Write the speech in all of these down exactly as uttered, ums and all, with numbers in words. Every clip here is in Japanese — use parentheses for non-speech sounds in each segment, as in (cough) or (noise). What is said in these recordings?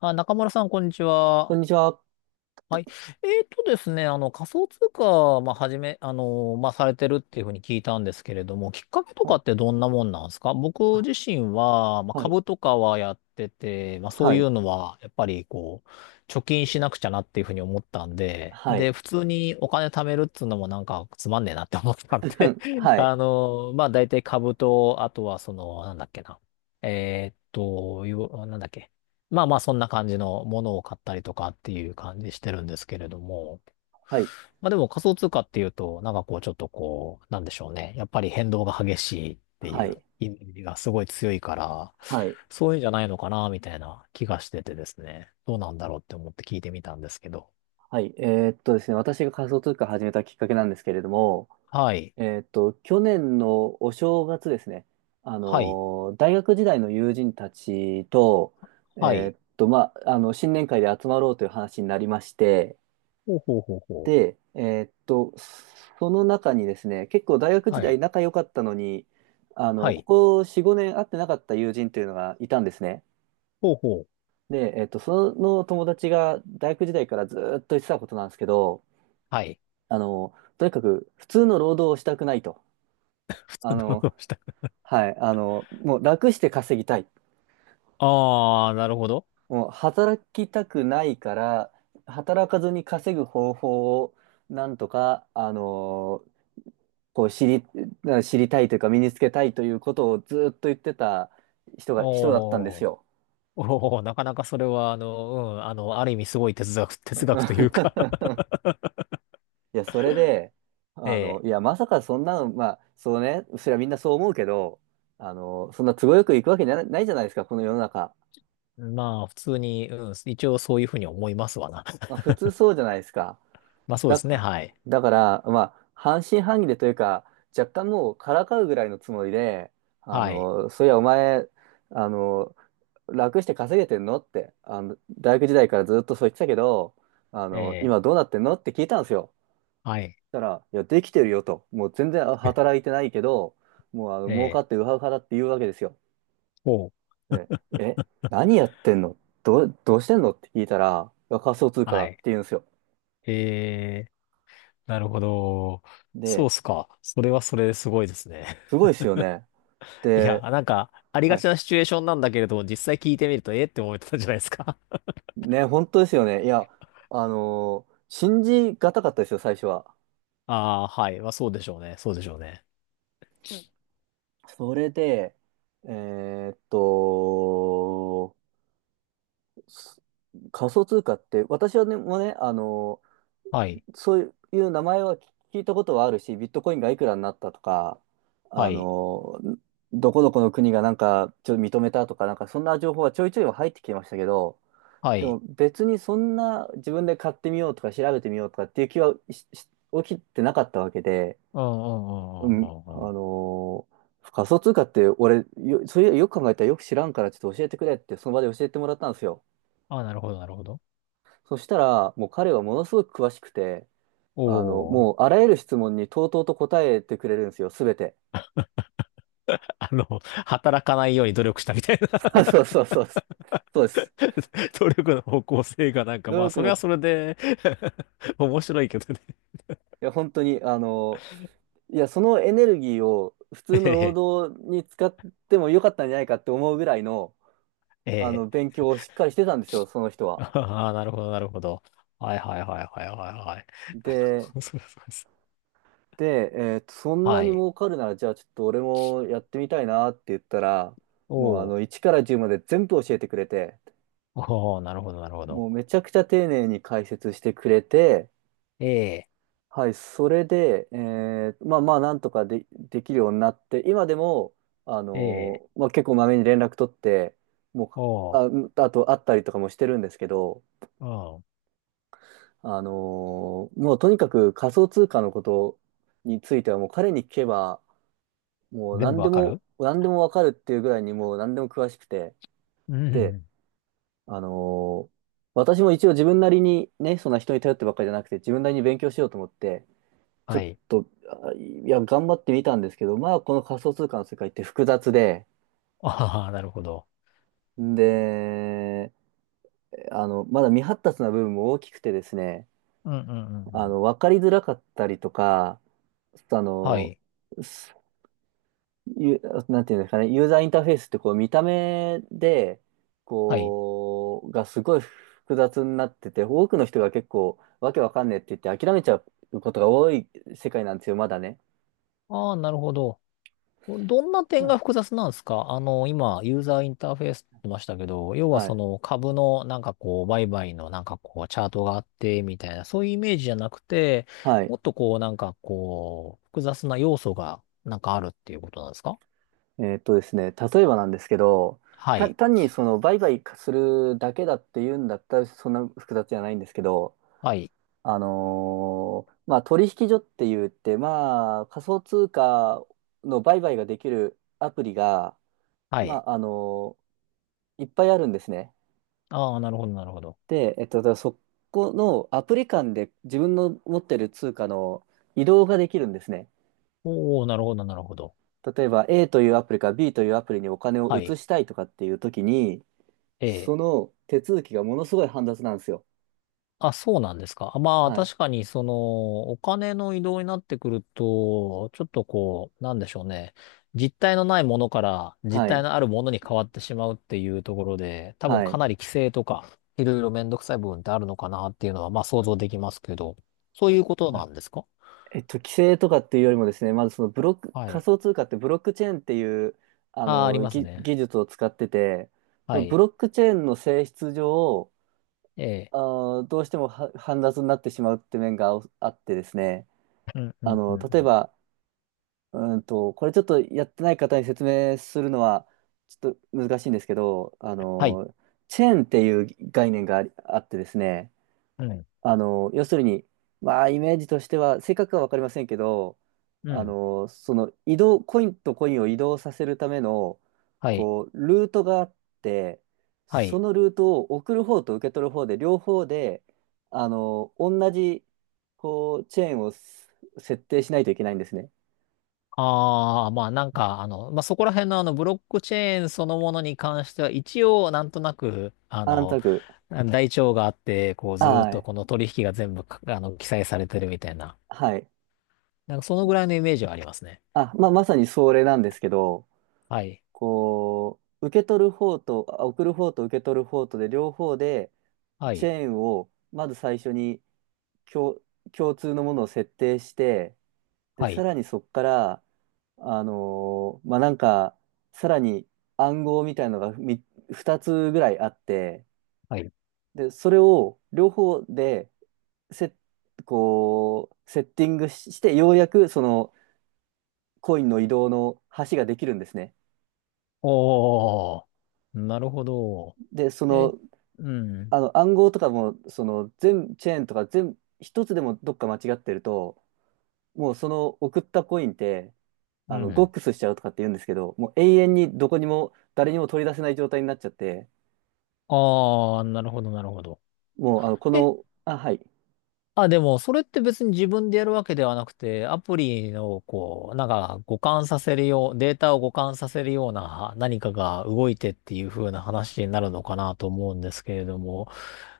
あ、中村さん、こんにちこは。んにちは。はい。えーとですね、あの、仮想通貨、まあ、はじめ、あの、まあ、されてるっていうふうに聞いたんですけれども、きっかけとはかい。ってどんなもんなんですか？僕自身は、まあ、はい。株とかはやってて、まあ、そはういい。うのは、やっぱり、こう、貯金しなくちゃなっていうふうに思ったんで、はい。で、普通にお金貯めるっつうのもなんかつまんねえなって思ったんで (laughs) (laughs) はい。あの、まあ、大体株と、あとは、その、なんだっけな。えーっと、よなんだっけ。まあまあ、そんな感じのものを買ったりとかっていう感じしてるんですけれども。はい。まあでも仮想通貨っていうと、なんかこうちょっとこう、なんでしょうね。やっぱり変動が激しいってはいうい。イメージがすごい強いから、はい。そういうんじゃないのかな、みたいな気がしててですね。どうなんだろうって思って聞いてみたんですけど。はい。えーっとですね、私が仮想通貨を始めたきっかけなんですけれども、はい。えーっと、去年のお正月ですね、あはい。のー、大学時代の友人たちと、えはーい。っと、まあ、あの、新年会で集まろうという話になりまして、ほうほうほうほう。で、えーっと、その中にですね、結構大学時は代い。仲良かったのに、あはの、こい。こよん、ごねん会ってなかった友人というのがいたんですね。ほうほう。で、えっと、その友達が大学時代からずーっと言ってたことなんですけど、はい。あの、とにかく普通の労働をしたくないと。(laughs) 普通あのの、どうした。はい、あの、もう楽して稼ぎたい。ああー、なるほど。もう働きたくないから、働かずに稼ぐ方法をなんとか、あの、こう知り、知りたいというか身につけたいということをずーっと言ってた人が、人だったんですおー。よ。おお、なかなかそれは、あの、うん、あの、ある意味すごい哲学、(laughs) 哲学というか (laughs) (laughs) いや、それで、えあの、いえ。や、まさかそんなの、まあ、そうね、それはみんなそう思うけど、あの、そんな都合よくいくわけな、ないじゃないですか、この世の中。まあ、普通に、うん、一応そういうふうに思いますわな。まあ、(laughs) 普通そうじゃないですか。まあ、そうでだ、すね。はい。だから、まあ、半信半疑でというか、若干もうからかうぐらいのつもりで、あはい。の、そういや、お前、あの、楽して稼げてんのって、あの、大学時代からずっとそう言ってたけど、あえの、え。今どうなってんのって聞いたんですよ。はい。たら、いや、できてるよと。もう全然 (laughs) 働いてないけど、もうあのえ儲かってえ。ウハウハだって言うわけですよ。おう。ね、え、何やってんのどう、どうしてんのって聞いたら、いや仮想通貨はだってい。言うんですよ。ええ。なるほど。そうっで、すか。それはそれですごいですね。すご (laughs) いですよね。いや、で、なんか、ありはがちい。なシチュエーションなんだけれど、実際聞いてみると、ええって思ってたじゃないですか。ね、本当ですよね。いや、あのー信じがたかったですよ、最初は。(laughs) ああ、はい。まあ、そうでしょうね。そうでしょうね。それで、えーっと、す仮想通貨って、私はね、もうね、あのはい。そういう名前は聞いたことはあるし、ビットコインがいくらになったとか、はあい。の、どこどこの国がなんかちょっと認めたとか、なんかそんな情報はちょいちょいは入ってきてましたけど、はでい。も別にそんな自分で買ってみようとか調べてみようとかっていう気はしし起きてなかったわけで、うんうんううんうん、んうあんうん。のー仮想通貨って俺、よ、そういうよく考えたらよく知らんからちょっと教えてくれってその場で教えてもらったんですよ。ああ、なるほど、なるほど。そしたらもう彼はものすごく詳しくて、おあの、お。もう、あらゆる質問にとうとうと答えてくれるんですよ、すべて。(laughs) あの、働かないように努力したみたいな。 (laughs) あそうそうそう、そうです。(laughs) 努力の方向性がなんか、努まあ、力それはの、それで (laughs) 面白いけどね。 いや、本当に、あの、いや、そのエネルギーを普通 (laughs) えの労え、働に使ってもよかったんじゃないかって思うぐらいの、えあの、え。勉強をしっかりしてたんですよ、その人 (laughs) は。ああ、なるほど、なるほど。はいはいはいはいはいはい。(laughs) なるで、ほど、そうですそうです。で、えーとそんなはにい。儲かるなら、じゃあちょっと俺もやってみたいなって言ったら、おもうあお。の、いちからじゅうまで全部教えてくれて、おお、なるほど、なるほもど。うめちゃくちゃ丁寧に解説してくれて、ええ、はい、それで、えーまあまあ、なんとかで、できるようになって、今でも、あええ、のーまあ、結構まめに連絡取って、もおう、あ、あと会ったりとかもしてるんですけど、お、うあのーもうとにかく仮想通貨のことについては、もう彼に聞けば、もん。う全部何でわかも、る。何でもわかるっていうぐらいにもう何でも詳しくて、うで、ん。あのー私も一応自分なりにね、そんな人に頼ってばっかりじゃなくて、自分なりに勉強しようと思って、ちょはっい。と、あいや、頑張ってみたんですけど、まあ、この仮想通貨の世界って複雑で、(laughs) ああ、なるほど。で、あの、まだ未発達な部分も大きくてですね、うんうんうんうあん。の、わかりづらかったりとか、あはの、い。すゆなんていうんですかね、ユーザーインターフェースってこう見た目で、はい。こう、がすごい複雑になってて、多くの人が結構わけわかんねえって言って諦めちゃうことが多い世界なんですよ、まだね。ああ、なるほど。どんなう点ん。が複雑なんですか？あの、今、ユーザーインターフェースって言いましたけど、要ははそい。の株のなんかこう、売買のなんかこう、チャートがあって、みたいな、そういうイメージじゃなくて、はもい。っとこう、なんかこう、複雑な要素がなんかあるっていうことなんですか？えーっとですね、例えばなんですけど、はたい。単にその売買するだけだっていうんだったらそんな複雑じゃないんですけど、はい。あのーまあ、取引所って言って、まあ、仮想通貨の売買ができるアプリが、はまい。あ、あのーいっぱいあるんですね。ああ、なるほど、なるほど。で、えっと、だからそこのアプリ間で自分の持ってる通貨の移動ができるんですね。おお、なるほど、なるほど。例えば A というアプリから B というアプリにお金をは移い。したいとかっていう時に、ええ。その手続きがものすごい煩雑なんですよ。あ、そうなんですか？あまあ、はい。確かに、その、お金の移動になってくると、ちょっとこう、なんでしょうね。実体のないものから実は体い。のあるものに変わってしまうっていうところで、多分はかい。なり規制とか、いろいろめんどくさい部分ってあるのかなっていうのは、まあ想像できますけど、そういうことなあんですか？えっと、規制とかっていうよりもですね、まずそのブロック、は仮い。想通貨ってブロックチェーンっていう、あああ、ありの、ます技、ね。技術を使ってて、そはのブい。ロックチェーンの性質上、ええ。あー、どうしてもは煩雑になってしまうって面があってですね、うん、うあん、うん、の、例えうん。ば、うーんと、これちょっとやってない方に説明するのは、ちょっと難しいんですけど、あはい。の、チェーンっていう概念がありあってですね、うん、あの、要するに、まあ、イメージとしては、正確かは分かりませんけど、うあん。の、その移動、コインとコインを移動させるための、はい。こう、ルートがあって、はそい。のルートを送る方と受け取る方で、両方で、あの、同じ、こう、チェーンをす設定しないといけないんですね。ああ、まあなんか、あの、まあそこら辺のあのブロックチェーンそのものに関しては一応なんとなく、あ安の、卓。台帳があって、こうずーっはとい。この取引が全部か、あの、記載されてるみたいな。はい。なんかそのぐらいのイメージはありますね。あ、まあ、まさにそれなんですけど、はい。こう、受け取る方と、あ送る方と受け取る方とで、両方で、はチい。ェーンをまず最初に共、共通のものを設定して、で、はさい。らにそこから、あのーまあ、なんか、さらに暗号みたいのがみふたつぐらいあって、はい。で、それを両方でセ、こう、セッティングしして、ようやくそのコインの移動の橋ができるんですね。おー。なるほど。で、そえ、の、うん。あの暗号とかも、その全、チェーンとか全、一つでもどっか間違ってると、もうその送ったコインってうあの、ゴッん。クスしちゃうとかって言うんですけど、もう永遠にどこにも、誰にも取り出せない状態になっちゃって、ああ、なるほど、なるほど。もう、あの、こえ、の、あ、はい。あ、でも、それって別に自分でやるわけではなくて、アプリの、こう、なんか、互換させるよう、データを互換させるような何かが動いてっていう風な話になるのかなと思うんですけれども、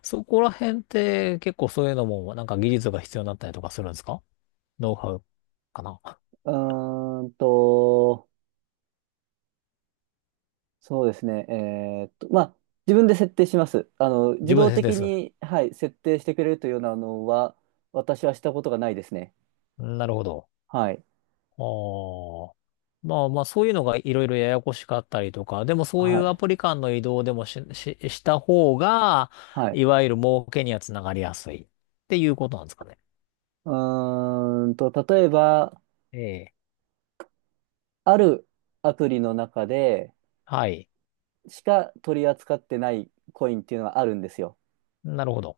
そこら辺って結構そういうのも、なんか技術が必要になったりとかするんですか？ノウハウかな。うーんと、そうですね。えーっと、まあ、自分で設定します。あの、自自分動ですで的すよね。に、はい、設定してくれるというようなのは、私はしたことがないですね。なるほど。はい。ああ。まあまあ、そういうのがいろいろややこしかったりとか、でもそういはうアい。プリ間の移動でもし、し、した方が、はい。いわゆる儲けにはつながりやすいっていうことなんですかね。うーんと、例えば、ええ。あるアプリの中ではい。しか取り扱ってないコインっていうのはあるんですよ。なるほど。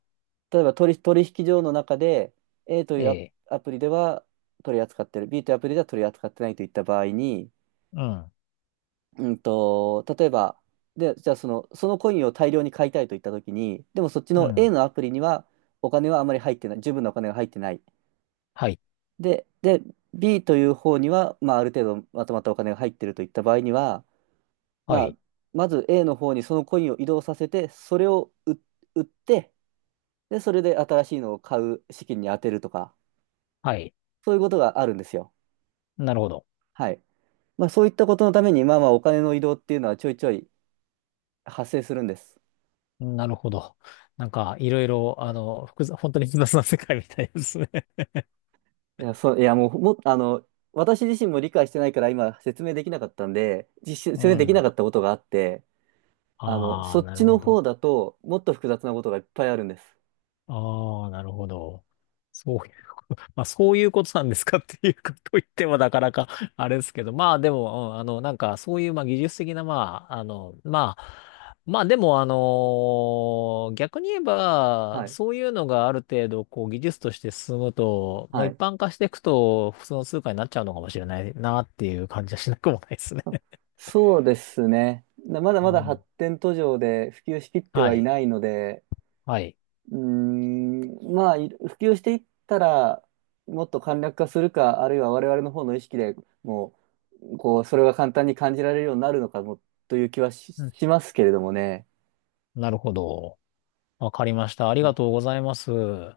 例えば取引、取引所の中で A とえいうえ。ア、アプリでは取り扱ってる B というアプリでは取り扱ってないといった場合に、うん。うんと、例えばでじゃあその、そのコインを大量に買いたいといったときにでもそっちうの A ん。のアプリにはお金はあまり入ってない十分なお金が入ってないはい。で、で B という方には、まあ、ある程度まとまったお金が入ってるといった場合には、はまあ、い。まず A の方にそのコインを移動させてそれを売売ってでそれで新しいのを買う資金に充てるとか。はい。そういうことがあるんですよ。なるほど。はい。まあ、そういったことのために、まあまあ、お金の移動っていうのはちょいちょい発生するんです。なるほど。なんか、いろいろ、あの、複雑、本当に複雑な世界みたいですね。いや、そう、いや、もう、も、あの、私自身も理解してないから今説明できなかったんで、実う説明できなん。かったことがあって、あの、あそあ、っなるちのほど。方だと、もっと複雑なことがいっぱいあるんです。ああ、なるほど。そう、まあ、そういうことなんですかっていうこと言ってもなかなか (laughs) あれですけど、まあでも、うんあの、なんかそういう、まあ技術的な、まあ、あの、まあ、まあでも、あの逆に言えば、はい。そういうのがある程度、こう、技術として進むと、まあは一い。般化していくと、普通の通貨になっちゃうのかもしれないなっていう感じはしなくもないですね。そうですね。なまだうまだ発ん。展途上で普及しきってははいい。ないので、はい。うーん、まあ、い普及していったら、もっと簡略化するか、あるいは我々の方の意識でもう、こう、それが簡単に感じられるようになるのかも、という気はし、うん。しますけれどもね。なるほど。わかりました。ありがとうございます。